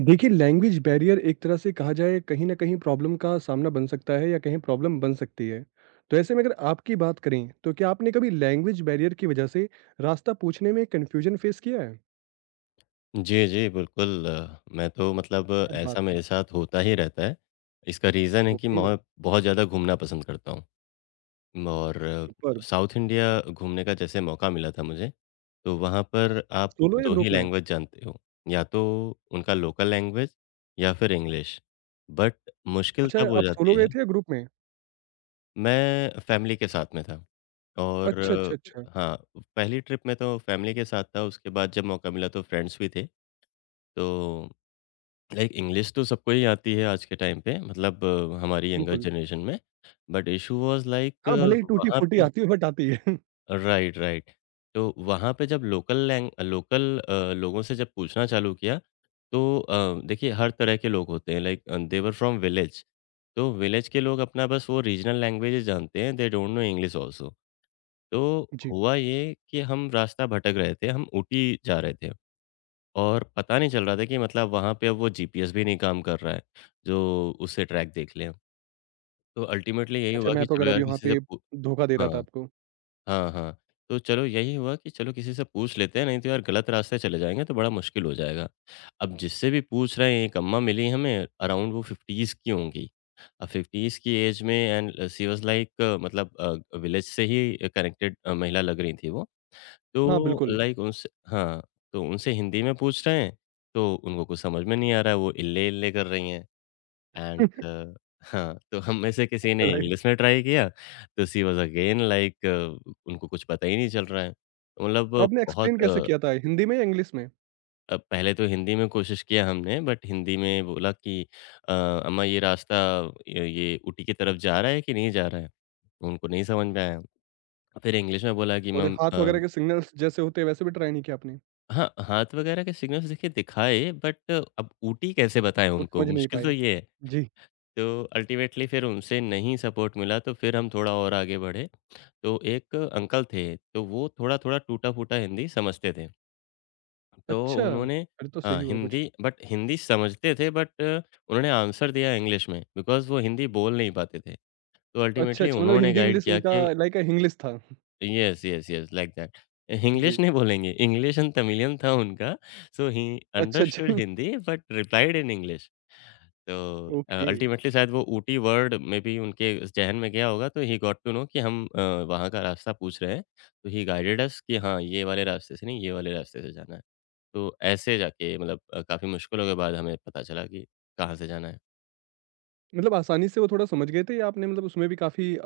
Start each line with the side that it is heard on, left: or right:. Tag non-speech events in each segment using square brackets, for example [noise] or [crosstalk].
right: देखिए, language barrier एक तरह से कहा जाए कहीं न कहीं प्रॉब्लम का सामना बन सकता है या कहें प्रॉब्लम बन सकती है। तो ऐसे में अगर आपकी बात करें, तो क्या आपने कभी लैंग्वेज बैरियर की वजह से रास्ता पूछने में कन्फ्यूजन फेस किया है?
left: जी, जी, बिल्कुल। मैं तो मतलब
right: क्या बात
left: ऐसा
right: है!
left: मेरे साथ होता ही रहता है। इसका रीज़न है कि
right: ओके,
left: मैं बहुत ज़्यादा घूमना पसंद करता हूँ और
right: सुपर्ब!
left: साउथ इंडिया घूमने का जैसे मौका मिला था मुझे, तो वहाँ पर आप
right: सोलो या
left: 2 ही
right: ग्रुप में?
left: लैंग्वेज जानते हो, या तो उनका लोकल लैंग्वेज या फिर इंग्लिश। बट मुश्किल
right: अच्छा,
left: तब हो
right: आप सोलो
left: जाती
right: गए
left: है।
right: थे या ग्रुप में?
left: मैं फैमिली के साथ में था और
right: अच्छा, अच्छा, अच्छा।
left: हाँ, पहली ट्रिप में तो फैमिली के साथ था, उसके बाद जब मौका मिला तो फ्रेंड्स भी थे। तो लाइक इंग्लिश तो सबको ही आती है आज के टाइम पे, मतलब हमारी यंगर
right: बिल्कुल।
left: जनरेशन में। बट इशू वाज लाइक
right: हाँ, भले ही
left: वहाँ
right: टूटी-फूटी
left: पे,
right: आती हो बट आती है। [laughs]
left: राइट राइट, तो वहाँ पे जब लोकल लोगों से जब पूछना चालू किया, तो देखिए हर तरह के लोग होते हैं, लाइक देवर फ्रॉम विलेज। तो विलेज के लोग अपना बस वो रीजनल लैंग्वेज जानते हैं, they don't know English also. तो
right: जी।
left: हुआ ये कि हम रास्ता भटक रहे थे, हम ऊटी जा रहे थे और पता नहीं चल रहा था कि, मतलब वहाँ पे अब वो जीपीएस भी नहीं काम कर रहा है, जो उससे ट्रैक देख लें। तो अल्टीमेटली यही
right: अच्छा
left: हुआ कि
right: मैप
left: चलो
right: वगैरह
left: यार
right: भी वहाँ
left: किसी से
right: पे
left: पू
right: धोखा दे रहा
left: हाँ,
right: था आपको।
left: हाँ, हाँ। तो चलो, यही हुआ कि चलो किसी से पूछ लेते हैं, नहीं तो यार गलत रास्ते चले जाएँगे तो बड़ा मुश्किल हो जाएगा। अब जिससे भी पूछ रहे हैं, एक अम्मा मिली हमें, अराउंड वो 50s की होंगी। अब 50s की ऐज में एंड शी वाज़ लाइक, मतलब विलेज से ही कनेक्टेड महिला लग रही थी वो।
right: हाँ,
left: तो
right: बिल्कुल।
left: लाइक उनसे, हाँ, तो उनसे हिंदी में पूछ रहे हैं, तो उनको कुछ समझ में नहीं आ रहा है, वो इल्ले-इल्ले कर रही हैं
right: [laughs]
left: एंड हाँ, तो हम में से किसी ने
right: राइट।
left: इंग्लिश में ट्राई किया, तो शी वाज़ अगेन लाइक उनको कुछ पता ही नहीं चल रहा है। तो मतलब
right: तो
left: अ,
right: आपने
left: बहुत
right: एक्सप्लेन कैसे
left: अ
right: किया था? हिंदी में या इंग्लिश में?
left: पहले तो हिंदी में कोशिश किया हमने, बट हिंदी में बोला कि अम्मा ये रास्ता य ये ऊटी की तरफ जा रहा है कि नहीं जा रहा है? तो उनको नहीं समझ में आया। फिर इंग्लिश में बोला कि
right: और
left: मैम
right: हाथ वगैरह के सिग्नल्स जैसे होते हैं वैसे भी ट्राई नहीं किया आपने?
left: हाँ, हाथ वग़ैरह के सिग्नल्स देखिए दिखाए, बट अब ऊटी कैसे बताएँ
right: वो
left: उनको?
right: समझ नहीं
left: मुश्किल तो
right: पाए?
left: ये है।
right: जी।
left: तो अल्टीमेटली फिर उनसे नहीं सपोर्ट मिला, तो फिर हम थोड़ा और आगे बढ़े। तो एक अंकल थे, तो वो थोड़ा-थोड़ा टूटा-फूटा हिंदी समझते थे। तो
right: अच्छा!
left: उन्होंने
right: अरे! तो सही
left: हाँ,
right: हुआ कुछ।
left: हिंदी, बट हिंदी समझते थे बट उन्होंने आंसर दिया इंग्लिश में बिकॉज़ वो हिंदी बोल नहीं पाते थे। तो
right: अच्छा,
left: अल्टीमेटली
right: अच्छा मतलब
left: उन्होंने गाइड
right: हिंदी-इंग्लिश
left: किया
right: उनका
left: कि
right: लाइक हिंग्लिश था।
left: Yes, yes, yes, like that. [laughs]
right: जी।
left: English नहीं बोलेंगे, English and तमिलियन था उनका, so he
right: अच्छा, अच्छा।
left: understood
right: [laughs]
left: Hindi but replied in English. तो
right: ओके।
left: अल्टीमेटली शायद वो ऊटी वर्ड में भी उनके ज़हन में गया होगा, तो he got to know कि हम वहाँ का रास्ता पूछ रहे हैं, तो he guided us कि हाँ, ये वाले रास्ते से नहीं, ये वाले रास्ते से जाना है। तो ऐसे जाके, मतलब काफ़ी मुश्किलों के बाद हमें पता चला कि कहाँ से जाना है।
right: मतलब आसानी से वो थोड़ा समझ गए थे या आपने मतलब उसमें भी काफ़ी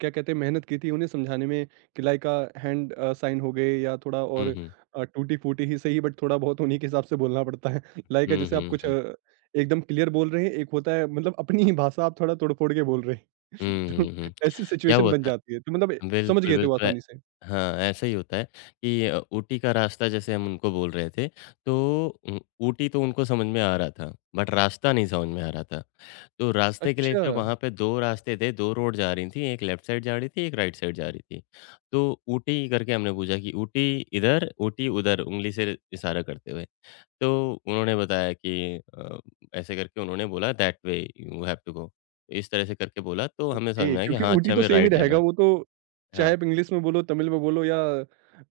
right: क्या कहते हैं, मेहनत की थी, उन्हें समझाने में कि लाइक हैंड साइन हो गए या थोड़ा और
left: हुँ, हुँ।
right: टूटी-फूटी ही सही बट थोड़ा बहुत उन्हीं के हिसाब से बोलना पड़ता है। [laughs] लाइक
left: हुँ,
right: जैसे आप
left: हुँ,
right: कुछ
left: हुँ।
right: एकदम क्लियर बोल रहे हैं, एक होता है मतलब अपनी ही भाषा आप थोड़ा तोड़-फोड़ के बोल रहे हैं।
left: हुँ,
right: [laughs] तो
left: हुँ, हुँ।
right: ऐसी
left: क्या
right: सिचुएशन
left: हुआ
right: बन
left: था?
right: जाती है। तो मतलब ए, समझ
left: बिल्कुल,
right: गए थे वो
left: बिल्कुल ए
right: आसानी से?
left: हाँ, ऐसा ही होता है कि ऊटी का रास्ता जैसे हम उनको बोल रहे थे, तो उ ऊटी तो उनको समझ में आ रहा था, बट रास्ता नहीं समझ में आ रहा था। तो रास्ते के लिए
right: अच्छा,
left: फिर वहाँ पे 2 रास्ते थे, 2 रोड जा रही थी, एक लेफ्ट साइड जा रही थी, एक राइट साइड जा रही थी। तो ऊटी करके हमने पूछा कि ऊटी इधर, ऊटी उधर, उँगली से इशारा करते हुए। तो उन्होंने बताया कि ऐसे करके उन्होंने बोला that way you have to go. इस तरह से करके बोला, तो हमें समझ
right: ओके
left: में आया कि
right: क्योंकि
left: हाँ, अच्छा
right: ऊटी तो
left: हमें
right: सेम ही
left: राइट जाना
right: रहेगा
left: है।
right: वो तो चाहे
left: हाँ।
right: आप इंग्लिश में बोलो, तमिल में बोलो या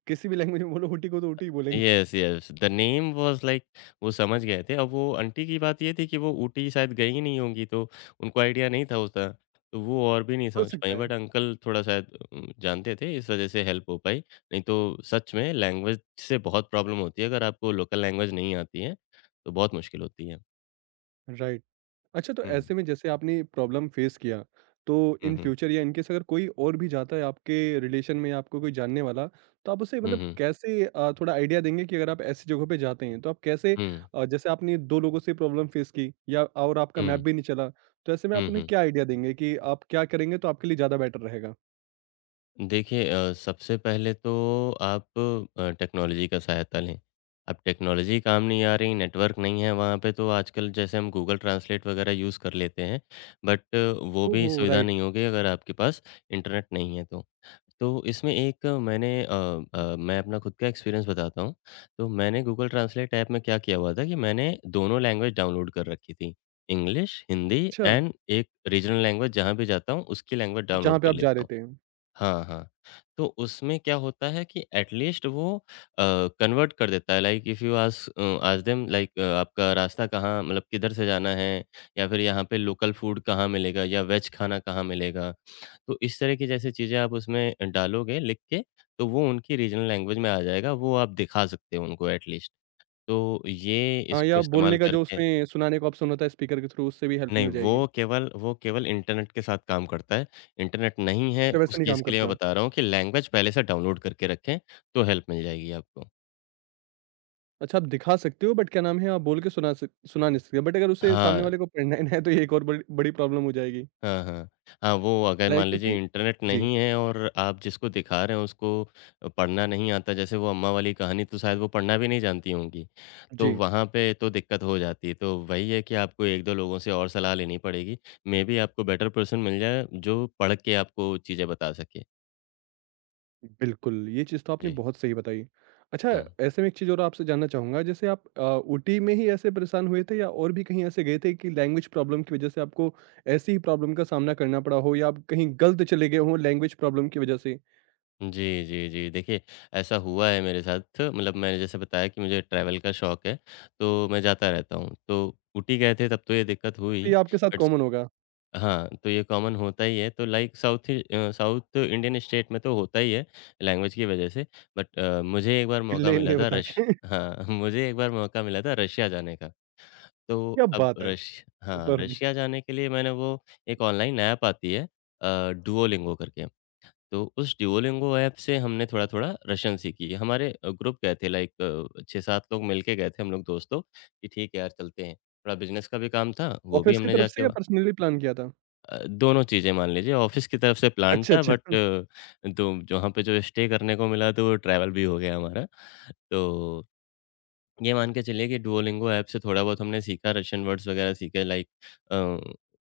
right: किसी भी लैंग्वेज में बोलो, ऊटी को तो ऊटी ही बोलेंगे।
left: Yes
right: [laughs]
left: yes the name was like वो समझ गए थे। अब वो आंटी की बात ये थी कि वो ऊटी शायद गई ही नहीं होंगी, तो उनको आइडिया नहीं था उतना, तो वो और भी नहीं
right: हो
left: समझ
right: सकता
left: पाईं,
right: है।
left: बट अंकल थोड़ा शायद जानते थे, इस वज़ह से हेल्प हो पाई। नहीं तो सच में लैंग्वेज से बहुत प्रॉब्लम होती है, अगर आपको लोकल लैंग्वेज नहीं आती है, तो बहुत मुश्किल होती है।
right: राइट। अच्छा, तो
left: हुँ।
right: ऐसे में जैसे आपने प्रॉब्लम फेस किया, तो
left: हुँ,
right: इन
left: हुँ।
right: फ्यूचर या इन केस अगर कोई और भी जाता है आपके रिलेशन में, आपको कोई जानने वाला, तो आप उसे
left: हुँ,
right: मतलब
left: हुँ।
right: कैसे थोड़ा आइडिया देंगे कि अगर आप ऐसी जगहों पे जाते हैं, तो आप कैसे
left: हुँ।
right: जैसे आपने 2 लोगों से प्रॉब्लम फेस की या और आपका मैप भी नहीं चला, तो ऐसे में आप
left: हुँ,
right: उन्हें
left: हुँ।
right: क्या आइडिया देंगे कि आप क्या करेंगे तो आपके लिए ज़्यादा बेटर रहेगा?
left: देखिए सबसे पहले तो आप टेक्नोलॉजी का सहायता लें। अब टेक्नोलॉजी काम नहीं आ रही, नेटवर्क नहीं है वहाँ पे, तो आजकल जैसे हम गूगल ट्रांसलेट वगैरह यूज़ कर लेते हैं, बट वो भी
right: ओहो!
left: सुविधा
right: राइट,
left: नहीं होगी अगर आपके पास इंटरनेट नहीं है तो। तो इसमें एक मैंने अ मैं अपना खुद का एक्सपीरियंस बताता हूँ। तो मैंने गूगल ट्रांसलेट ऐप में क्या किया हुआ था कि मैंने दोनों लैंग्वेज डाउनलोड कर रखी थी। इंग्लिश, हिंदी
right: अच्छा,
left: एंड एक रीजनल लैंग्वेज, जहाँ भी जाता हूँ उसकी लैंग्वेज डाउनलोड
right: जहाँ पे
left: कर
right: आप जा
left: लेता
right: रहे
left: हूँ।
right: थे।
left: हाँ, हाँ। तो उसमें क्या होता है कि एट लीस्ट वो कन्वर्ट कर देता है, like if you ask them, like आपका रास्ता कहाँ, मतलब किधर से जाना है, या फिर यहाँ पे लोकल फूड कहाँ मिलेगा या वेज खाना कहाँ मिलेगा। तो इस तरह की जैसे चीज़ें आप उसमें डालोगे लिख के, तो वो उनकी रीजनल लैंग्वेज में आ जाएगा, वो आप दिखा सकते हो उनको एट लीस्ट। तो ये
right: हाँ,
left: इसको
right: या
left: इस्तेमाल
right: बोलने का जो
left: करके,
right: उसमें सुनाने को ऑप्शन होता है स्पीकर के थ्रू, उससे भी हेल्प
left: नहीं,
right: मिल
left: वो
right: जाएगी।
left: केवल वो केवल इंटरनेट के साथ काम करता है। इंटरनेट नहीं है,
right: अच्छा,
left: उस
right: वैसे नहीं
left: केस
right: काम
left: के लिए मैं
right: करता।
left: बता रहा हूँ कि लैंग्वेज पहले से डाउनलोड करके रखें, तो हेल्प मिल जाएगी आपको।
right: अच्छा, आप दिखा सकते हो बट क्या नाम है, आप बोल के सुना नहीं सकते। बट अगर उसे सामने
left: हाँ,
right: वाले को पढ़ना ही ना है तो ये एक और बड़ी बड़ी प्रॉब्लम हो जाएगी।
left: हाँ, हाँ। हाँ, वो अगर
right: लाइक
left: मान लीजिए
right: क्योंकि
left: इंटरनेट
right: जी,
left: नहीं है और आप जिसको दिखा रहे हैं उसको पढ़ना नहीं आता, जैसे वो अम्मा वाली कहानी, तो शायद वो पढ़ना भी नहीं जानती होंगी। तो
right: जी,
left: वहाँ पे तो दिक्कत हो जाती है, तो वही है कि आपको 1-2 लोगों से और सलाह लेनी पड़ेगी। मेबी आपको बेटर पर्सन मिल जाए, जो पढ़ के आपको चीज़ें बता सके।
right: बिल्कुल, ये चीज़ तो आपने
left: जी।
right: बहुत सही बताई। अच्छा,
left: हुँ।
right: ऐसे में एक चीज़ और आपसे जानना चाहूँगा, जैसे आप ऊटी में ही ऐसे परेशान हुए थे या और भी कहीं ऐसे गए थे कि लैंग्वेज प्रॉब्लम की वजह से आपको ऐसी ही प्रॉब्लम का सामना करना पड़ा हो या आप कहीं गलत चले गए हों लैंग्वेज प्रॉब्लम की वजह से?
left: जी, जी, जी। देखिए, ऐसा हुआ है मेरे साथ, मतलब मैंने जैसे बताया कि मुझे ट्रैवल का शौक है, तो मैं जाता रहता हूँ। तो ऊटी गए थे तब तो ये दिक्कत हुई,
right: तो ये आपके साथ
left: बट
right: कॉमन होगा,
left: हाँ, तो ये कॉमन होता ही है। तो लाइक साउथ इंडियन स्टेट में तो होता ही है, लैंग्वेज की वजह से। बट मुझे एक बार
right: [laughs]
left: मौका मिला
right: हिल्ले-हिल्ले
left: था
right: बता
left: रश
right: के। [laughs]
left: हाँ, [laughs] मुझे एक बार मौका मिला था रशिया जाने का। तो
right: क्या
left: अब
right: बात है!
left: रश हाँ,
right: सुपर्ब!
left: रशिया जाने के लिए मैंने वो, एक ऑनलाइन ऐप आती है डुओलिंगो करके। तो उस ड्यूओलिंगो ऐप से हमने थोड़ा-थोड़ा रशियन सीखी। हमारे ग्रुप गए थे, लाइक 6-7 लोग मिलके गए थे, हम लोग दोस्त लोग, कि ठीक है यार चलते हैं। थोड़ा बिज़नेस का भी काम था, वो भी
right: ऑफिस की
left: हमने
right: तरफ
left: जाके
right: से या
left: वहाँ
right: पर्सनली प्लान किया था?
left: दोनों चीज़ें, मान लीजिए ऑफ़िस की तरफ से प्लान
right: अच्छा,
left: था,
right: अच्छा।
left: बट
right: [laughs]
left: तो जहाँ पे जो स्टे करने को मिला तो वो ट्रैवल भी हो गया हमारा। तो ये मान के चलिए कि डुओलिंगो ऐप से थोड़ा बहुत हमने सीखा, रशियन वर्ड्स वगैरह सीखे, लाइक अ,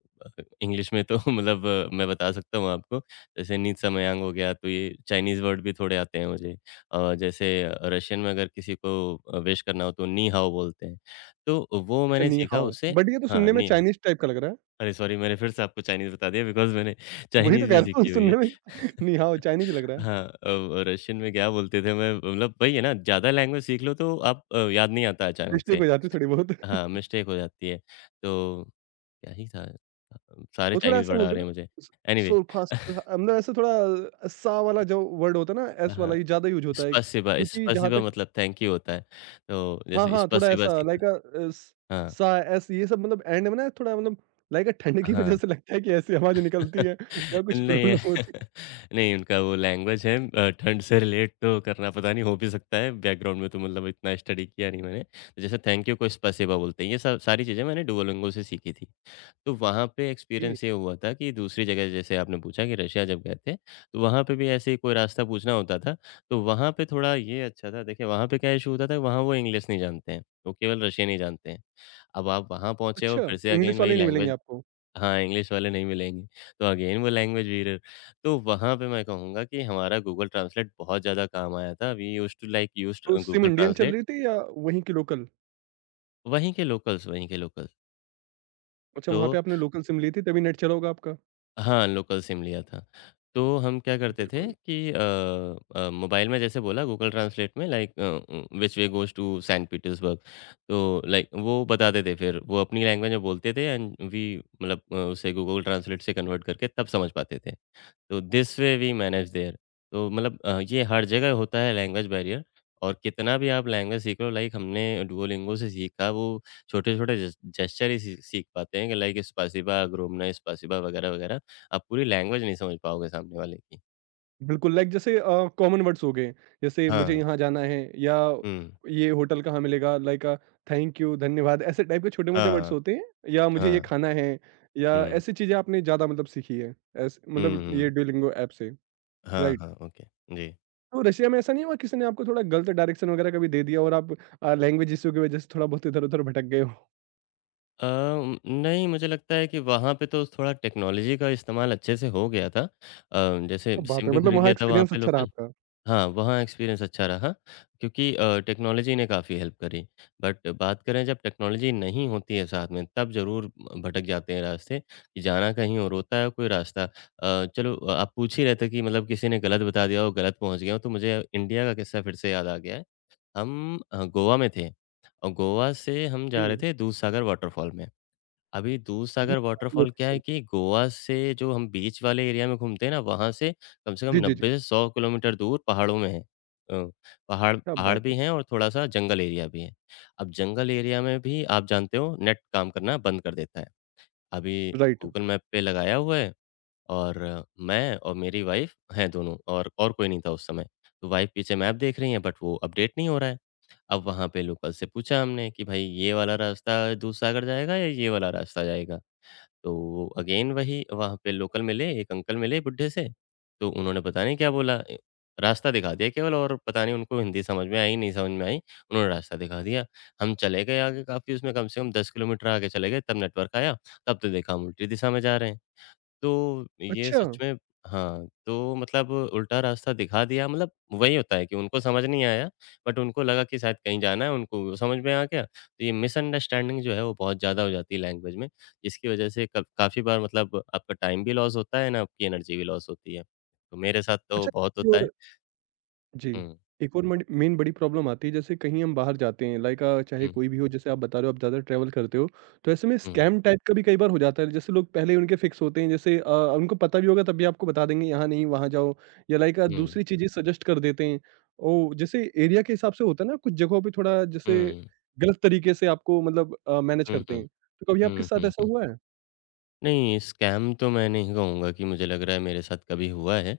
left: इंग्लिश में तो [laughs] मतलब मैं बता सकता हूँ आपको, जैसे नित्समयांग हो गया, तो ये चाइनीज़ वर्ड भी थोड़े आते हैं मुझे। जैसे रशियन में अगर किसी को विश करना हो तो नी हाओ बोलते हैं, तो वो
right: अच्छा,
left: मैंने
right: नि
left: सीखा
right: हाओ।
left: उससे।
right: बट ये तो
left: हाँ,
right: सुनने में
left: नी हाओ।
right: चाइनीज़ टाइप का लग रहा है।
left: अरे सॉरी, मैंने फिर से आपको चाइनीज़ बता दिया बिकॉज़ मैंने
right: वही तो
left: चाइनीज़
right: कह
left: भी
right: रहा हूँ
left: सीखी हुई है।
right: सुनने में [laughs]
left: [laughs]
right: नि हाओ चाइनीज़ लग रहा है।
left: हाँ, अब रशियन में क्या बोलते थे मैं, मतलब वही है ना, ज़्यादा लैंग्वेज सीख लो तो आप याद नहीं आता अचानक
right: मिस्टेक
left: से।
right: हो जाती है थोड़ी बहुत।
left: हाँ,
right: [laughs]
left: मिस्टेक हो जाती है। तो क्या ही था? सारे
right: वो थोड़ा
left: चाइनीज़
right: ऐसे
left: वर्ड आ
right: बोलते हैं
left: रहे
right: ना
left: हैं मुझे।
right: स
left: एनीवे।
right: सोल्फा
left: [laughs]
right: सोल्फा मतलब ऐसे थोड़ा सा वाला जो वर्ड होता है ना एस
left: हाँ,
right: वाला ये ज़्यादा यूज़ होता है।
left: स्पासिबा
right: क्योंकि जहाँ
left: स्पासिबा
right: तक
left: मतलब थैंक यू होता है। तो
right: हाँ,
left: जैसे
right: हाँ, थोड़ा
left: स्पासिबा
right: ऐसा
left: सीखा।
right: लाइक स
left: हाँ,
right: सा, एस ये सब मतलब एंड में ना थोड़ा मतलब लाइक ठंड की वजह
left: हाँ।
right: से लगता है कि ऐसी आवाज़ निकलती
left: [laughs]
right: है [laughs] या कुछ
left: नहीं,
right: प्रॉब्लम होती
left: [laughs] नहीं उनका वो लैंग्वेज है, ठंड से रिलेट तो करना पता नहीं हो भी सकता है, बैकग्राउंड में तो मतलब इतना स्टडी किया नहीं मैंने। तो जैसे थैंक यू को स्पासिबा बोलते हैं। ये सब सारी चीज़ें मैंने डुओलिंगो से सीखी थी। तो वहाँ पे
right: है। [laughs] ए,
left: एक्सपीरियंस ये हुआ था कि दूसरी जगह जैसे आपने पूछा कि रशिया जब गए थे, तो वहाँ पे भी ऐसे ही कोई रास्ता पूछना होता था, तो वहाँ पे थोड़ा ये अच्छा था। देखिए वहाँ पे क्या इश्यू होता था, वहाँ वो इंग्लिश नहीं जानते हैं, वो केवल रशियन ही जानते हैं। अब आप वहाँ पहुँचे हो,
right: अच्छा,
left: फिर से अगेन
right: इंग्लिश
left: वही
right: वाले नहीं मिलेंगे
left: लैंग्वेज।
right: आपको।
left: हाँ, इंग्लिश वाले नहीं मिलेंगे, तो अगेन वो लैंग्वेज बैरियर। तो वहाँ पे मैं कहूँगा कि हमारा गूगल ट्रांसलेट बहुत ज़्यादा काम आया था। We used to like used
right: to सिम
left: गूगल
right: इंडियन चल
left: ट्रांसलेट।
right: रही थी या वहीं की लोकल?
left: वहीं के लोकल्स।
right: अच्छा, वहाँ पे
left: तो
right: आपने लोकल सिम ली थी तभी नेट चला होगा आपका?
left: हाँ, लोकल सिम लिया था। तो हम क्या करते थे
right: बिल्कुल।
left: कि मोबाइल में जैसे बोला गूगल ट्रांसलेट में, like which way goes to Saint Petersburg. तो लाइक वो बताते थे, फिर वो अपनी लैंग्वेज में बोलते थे एंड वी मतलब, उसे गूगल ट्रांसलेट से कन्वर्ट करके तब समझ पाते थे। तो this way we manage there. तो मतलब ये हर जगह होता है लैंग्वेज बैरियर, और कितना भी आप लैंग्वेज सीख लो, लाइक हमने डुओलिंगो से सीखा, वो छोटे-छोटे जेस्चर ही सी सीख पाते हैं कि लाइक स्पासिबा, ग्रोमना, स्पासिबा वगैरह, वगैरह। आप पूरी लैंग्वेज नहीं समझ पाओगे सामने वाले की।
right: बिल्कुल, लाइक जैसे कॉमन वर्ड्स हो गए, जैसे मुझे
left: हाँ।
right: यहाँ जाना है या
left: हुँ।
right: ये होटल कहाँ मिलेगा? लाइक थैंक यू, धन्यवाद, ऐसे टाइप के छोटे-मोटे वर्ड्स
left: हाँ,
right: होते हैं या मुझे ये
left: हाँ।
right: खाना है या
left: हुँ।
right: ऐसी चीज़ें आपने ज़्यादा मतलब सीखी है, ऐस
left: हुँ,
right: मतलब
left: हुँ।
right: ये डुओलिंगो ऐप से,
left: हाँ,
right: राइट?
left: हाँ। ओके। जी।
right: तो रशिया में ऐसा नहीं हुआ किसी ने आपको थोड़ा गलत डायरेक्शन वगैरह कभी दे दिया और आप लैंग्वेज इश्यू की वजह से थोड़ा बहुत इधर-उधर भटक गए हो?
left: अ, नहीं, मुझे लगता है कि वहाँ पे तो थोड़ा टेक्नोलॉजी का इस्तेमाल अच्छे से हो गया था। जैसे
right: क्या बात
left: सिम
right: है!
left: भी
right: मतलब
left: खरीद
right: वहाँ
left: लिया था वहाँ
right: एक्सपीरियंस
left: पे लोग
right: अच्छा रहा
left: ने।
right: आपका।
left: हाँ, वहाँ एक्सपीरियंस अच्छा रहा, क्योंकि टेक्नोलॉजी ने काफ़ी हेल्प करी। बट बात करें जब टेक्नोलॉजी नहीं होती है साथ में, तब ज़रूर भटक जाते हैं रास्ते कि जाना कहीं और होता है कोई रास्ता। चलो, आप पूछ ही रहे थे कि मतलब किसी ने गलत बता दिया हो, गलत पहुँच गया हो, तो मुझे इंडिया का किस्सा फिर से याद आ गया है। हम गोवा में थे, और गोवा से हम जा
right: ओके।
left: रहे थे दूधसागर वाटरफॉल में। अभी दूधसागर वाटरफॉल क्या है कि गोवा से जो हम बीच वाले एरिया में घूमते हैं ना, वहाँ से कम
right: जी, जी,
left: 90
right: जी।
left: से 100 किलोमीटर दूर पहाड़ों में है। पहाड़
right: क्या
left: पहाड़
right: बात है!
left: भी हैं और थोड़ा-सा जंगल एरिया भी है। अब जंगल एरिया में भी आप जानते हो नेट काम करना बंद कर देता है। अभी
right: राइट।
left: गूगल मैप पे लगाया हुआ है, और मैं और मेरी वाइफ़ हैं दोनों, और कोई नहीं था उस समय। तो वाइफ़ पीछे मैप देख रही हैं बट वो अपडेट नहीं हो रहा है। अब वहाँ पे लोकल से पूछा हमने कि भाई ये वाला रास्ता दूधसागर जाएगा या ये वाला रास्ता जाएगा? तो अगेन वही, वहाँ पे लोकल मिले, एक अंकल मिले बुड्ढे से, तो उन्होंने पता नहीं क्या बोला, ए रास्ता दिखा दिया केवल, और पता नहीं उनको हिंदी समझ में आई, नहीं समझ में आई, उन्होंने रास्ता दिखा दिया। हम चले गए आगे, काफ़ी उसमें कम से कम 10 किलोमीटर आगे चले गए तब नेटवर्क आया, तब तो देखा हम उल्टी दिशा में जा रहे हैं। तो ये
right: अच्छा,
left: सच में, हाँ, तो मतलब उल्टा रास्ता दिखा दिया, मतलब वही होता है कि उनको समझ नहीं आया, बट उनको लगा कि शायद कहीं जाना है उनको, समझ में आ गया। तो ये मिसअंडरस्टैंडिंग जो है वो बहुत ज़्यादा हो जाती है लैंग्वेज में, जिसकी वजह से क काफ़ी बार मतलब आपका टाइम भी लॉस होता है ना, आपकी एनर्जी भी लॉस होती है। तो मेरे साथ तो
right: अच्छा
left: बहुत
right: एक
left: होता है।
right: और जी,
left: हुँ,
right: एक और मड मेन बड़ी प्रॉब्लम आती है जैसे कहीं हम बाहर जाते हैं लाइक चाहे
left: हुँ,
right: कोई भी हो जैसे आप बता रहे हो आप ज़्यादा ट्रैवल करते हो, तो ऐसे में
left: हुँ,
right: स्कैम टाइप का भी कई बार हो जाता है जैसे लोग पहले ही उनके फिक्स होते हैं जैसे उनको पता भी होगा तब भी आपको बता देंगे यहाँ नहीं वहाँ जाओ या लाइक
left: हुँ,
right: दूसरी चीज़ें सजेस्ट कर देते हैं। ओ जैसे एरिया के हिसाब से होता है ना कुछ जगहों पे थोड़ा जैसे
left: हुँ,
right: गलत तरीके से आपको मतलब मैनेज
left: हुँ,
right: करते
left: हुँ,
right: हैं। तो कभी आपके
left: हुँ,
right: साथ
left: हुँ,
right: ऐसा
left: हुँ।
right: हुआ है?
left: नहीं, स्कैम तो मैं नहीं कहूँगा कि मुझे लग रहा है मेरे साथ कभी हुआ है।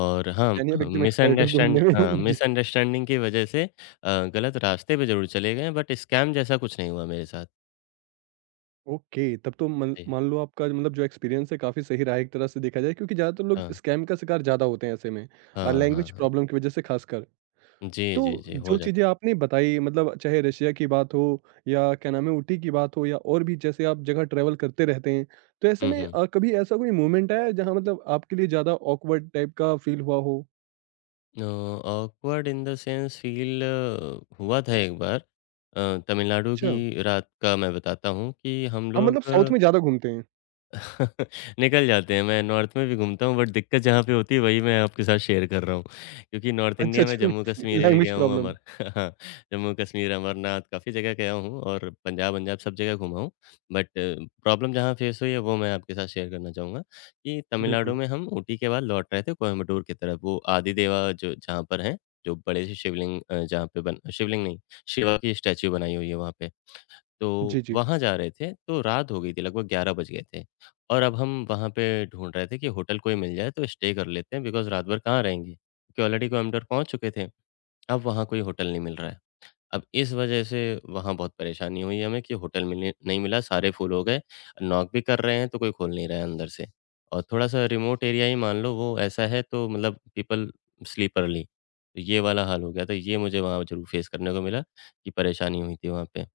left: और हाँ,
right: यानी आप
left: हुँ।
right: एकदम एक्सपर्ट हो
left: मिसअंडरस्टैंड
right: घूमने में?
left: हाँ,
right: [laughs] जी।
left: मिसअंडरस्टैंडिंग की वज़ह से गलत रास्ते पे ज़रूर चले गए हैं, बट स्कैम जैसा कुछ नहीं हुआ मेरे साथ।
right: ओके, तब तो मन
left: जी।
right: मान लो आपका मतलब जो एक्सपीरियंस है काफ़ी सही रहा है एक तरह से देखा जाए क्योंकि ज़्यादातर लोग
left: हाँ,
right: स्कैम का शिकार ज़्यादा होते हैं ऐसे में और
left: हाँ, हाँ,
right: लैंग्वेज
left: हाँ।
right: प्रॉब्लम की वजह से खासकर।
left: जी, जी,
right: तो
left: जी, हो
right: जो चीज़ें
left: जाता है।
right: आपने बताई मतलब चाहे रशिया की बात हो या क्या नाम है ऊटी की बात हो या और भी जैसे आप जगह ट्रैवल करते रहते हैं, तो ऐसे
left: हुँ,
right: में
left: हुँ।
right: कभी ऐसा कोई मोमेंट आया है जहाँ मतलब आपके लिए ज़्यादा ऑकवर्ड टाइप का फील हुआ हो?
left: Uh, awkward in the sense feel हुआ था एक बार, तमिलनाडु
right: अच्छा,
left: की रात का मैं बताता हूँ कि हम
right: आप मतलब
left: लोग
right: साउथ में ज़्यादा घूमते हैं।
left: [laughs] निकल जाते हैं, मैं नॉर्थ में भी घूमता हूँ बट दिक्कत जहाँ पे होती है वही मैं आपके साथ शेयर कर रहा हूँ। क्योंकि नॉर्थ
right: अच्छा,
left: इंडिया में
right: अच्छा
left: जम्मू-कश्मीर
right: [laughs]
left: भी
right: लैंग्वेज
left: गया हूँ,
right: प्रॉब्लम,
left: अमर, [laughs] हाँ, जम्मू-कश्मीर, अमरनाथ काफ़ी जगह गया हूँ, और पंजाब वंजाब सब जगह घूमा हूँ। बट प्रॉब्लम जहाँ फेस हुई है वो मैं आपके साथ शेयर करना चाहूँगा कि तमिलनाडु
right: बिल्कुल।
left: में हम ऊटी के बाद लौट रहे थे कोयम्बटूर की तरफ, वो आदि देवा जो जहाँ पर हैं, जो बड़े से शिवलिंग, जहाँ पे बन शिवलिंग नहीं, शिवा की स्टैच्यू बनाई हुई है वहाँ पे। तो
right: जी, जी।
left: वहाँ जा रहे थे, तो रात हो गई थी, लगभग 11 बज गए थे, और अब हम वहाँ पे ढूँढ रहे थे कि होटल कोई मिल जाए तो स्टे कर लेते हैं बिकॉज़ रात भर कहाँ रहेंगे, क्योंकि ऑलरेडी कोयंबटूर पहुँच चुके थे, अब वहाँ कोई होटल नहीं मिल रहा है। अब इस वजह से वहाँ बहुत परेशानी हुई हमें कि होटल मिलने नहीं मिला, सारे फुल हो गए, नॉक भी कर रहे हैं तो कोई खोल नहीं रहा है अंदर से, और थोड़ा-सा रिमोट एरिया ही मान लो वो ऐसा है, तो मतलब पीपल स्लीप अर्ली, तो ये वाला हाल हो गया था, ये मुझे वहाँ ज़रूर फ़ेस करने को मिला कि परेशानी हुई थी वहाँ पे।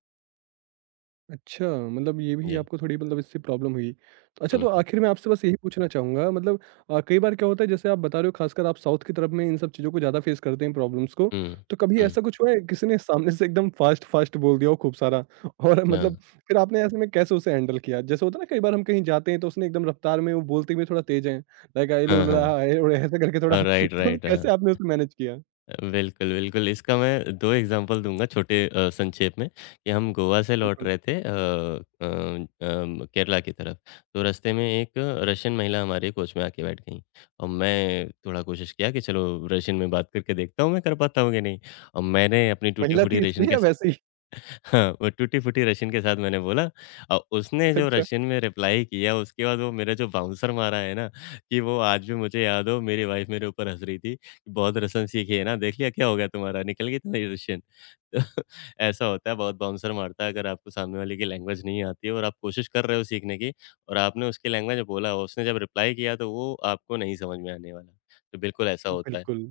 right: अच्छा, मतलब ये भी
left: जी।
right: आपको थोड़ी मतलब इससे प्रॉब्लम हुई। तो अच्छा
left: हुँ,
right: तो
left: हुँ।
right: आखिर में आपसे बस यही पूछना चाहूँगा मतलब कई बार क्या होता है जैसे आप बता रहे हो ख़ासकर आप साउथ की तरफ में इन सब चीज़ों को ज़्यादा फ़ेस करते हैं प्रॉब्लम्स को।
left: हुँ,
right: तो कभी
left: हुँ,
right: ऐसा कुछ हुआ है किसी ने सामने से एकदम फ़ास्ट-फ़ास्ट बोल दिया हो खूब सारा [laughs] और
left: हाँ,
right: मतलब फिर आपने ऐसे में कैसे उसे हैंडल किया? जैसे होता है ना कई बार हम कहीं जाते हैं तो उसने एकदम रफ़्तार में वो बोलते हुए थोड़ा तेज़ है। लाइक इलु
left: हाँ, हाँ।
right: ला ए ओड़े ऐसे करके थोड़ा
left: हाँ,
right: [laughs] तो
left: राइट,
right: मतलब
left: राइट, हाँ।
right: कैसे आपने उसे मैनेज किया?
left: बिल्कुल, बिल्कुल, इसका मैं 2 एग्ज़ाम्पल दूँगा छोटे, संक्षेप में कि हम गोवा से लौट
right: बिल्कुल।
left: रहे थे, अम, केरला की तरफ, तो रास्ते में एक रशियन महिला हमारे कोच में आके बैठ गईं, और मैं थोड़ा कोशिश किया कि चलो रशियन में बात करके देखता हूँ मैं कर पाता हूँ कि नहीं, और मैंने अपनी
right: महिला
left: टूटी-फूटी
right: थी
left: रशियन
right: इसलिए
left: के,
right: या वैसे ही?
left: हाँ, वो टूटी-फूटी रशियन के साथ मैंने बोला, और उसने
right: [laughs]
left: जो
right: अच्छा,
left: रशियन में रिप्लाई किया उसके बाद वो मेरा जो बाउंसर मारा है ना, कि वो आज भी मुझे याद हो, मेरी वाइफ़ मेरे ऊपर हँस रही थी, कि बहुत रसन सीखी है ना, देख लिया क्या हो गया तुम्हारा, निकल गई तुम्हारी रशियन। [laughs] तो ऐसा होता है, बहुत बाउंसर मारता है अगर आपको सामने वाले की लैंग्वेज नहीं आती है और आप कोशिश कर रहे हो सीखने की, और आपने उसकी लैंग्वेज में बोला, उसने जब रिप्लाई किया तो वो आपको नहीं समझ में आने वाला। तो बिल्कुल ऐसा होता है।
right: बिल्कुल।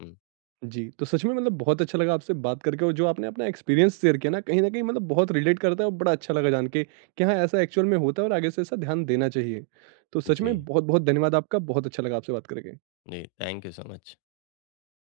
left: हुँ,
right: जी, तो सच में मतलब बहुत अच्छा लगा आपसे बात करके और जो आपने अपना एक्सपीरियंस शेयर किया ना, कहीं न कहीं मतलब बहुत रिलेट करता है और बड़ा अच्छा लगा जान के कि हाँ, ऐसा एक्चुअल में होता है और आगे से ऐसा ध्यान देना चाहिए। तो सच में
left: जी,
right: बहुत-बहुत धन्यवाद आपका, बहुत अच्छा लगा आपसे बात करके।
left: जी, थैंक यू सो मच।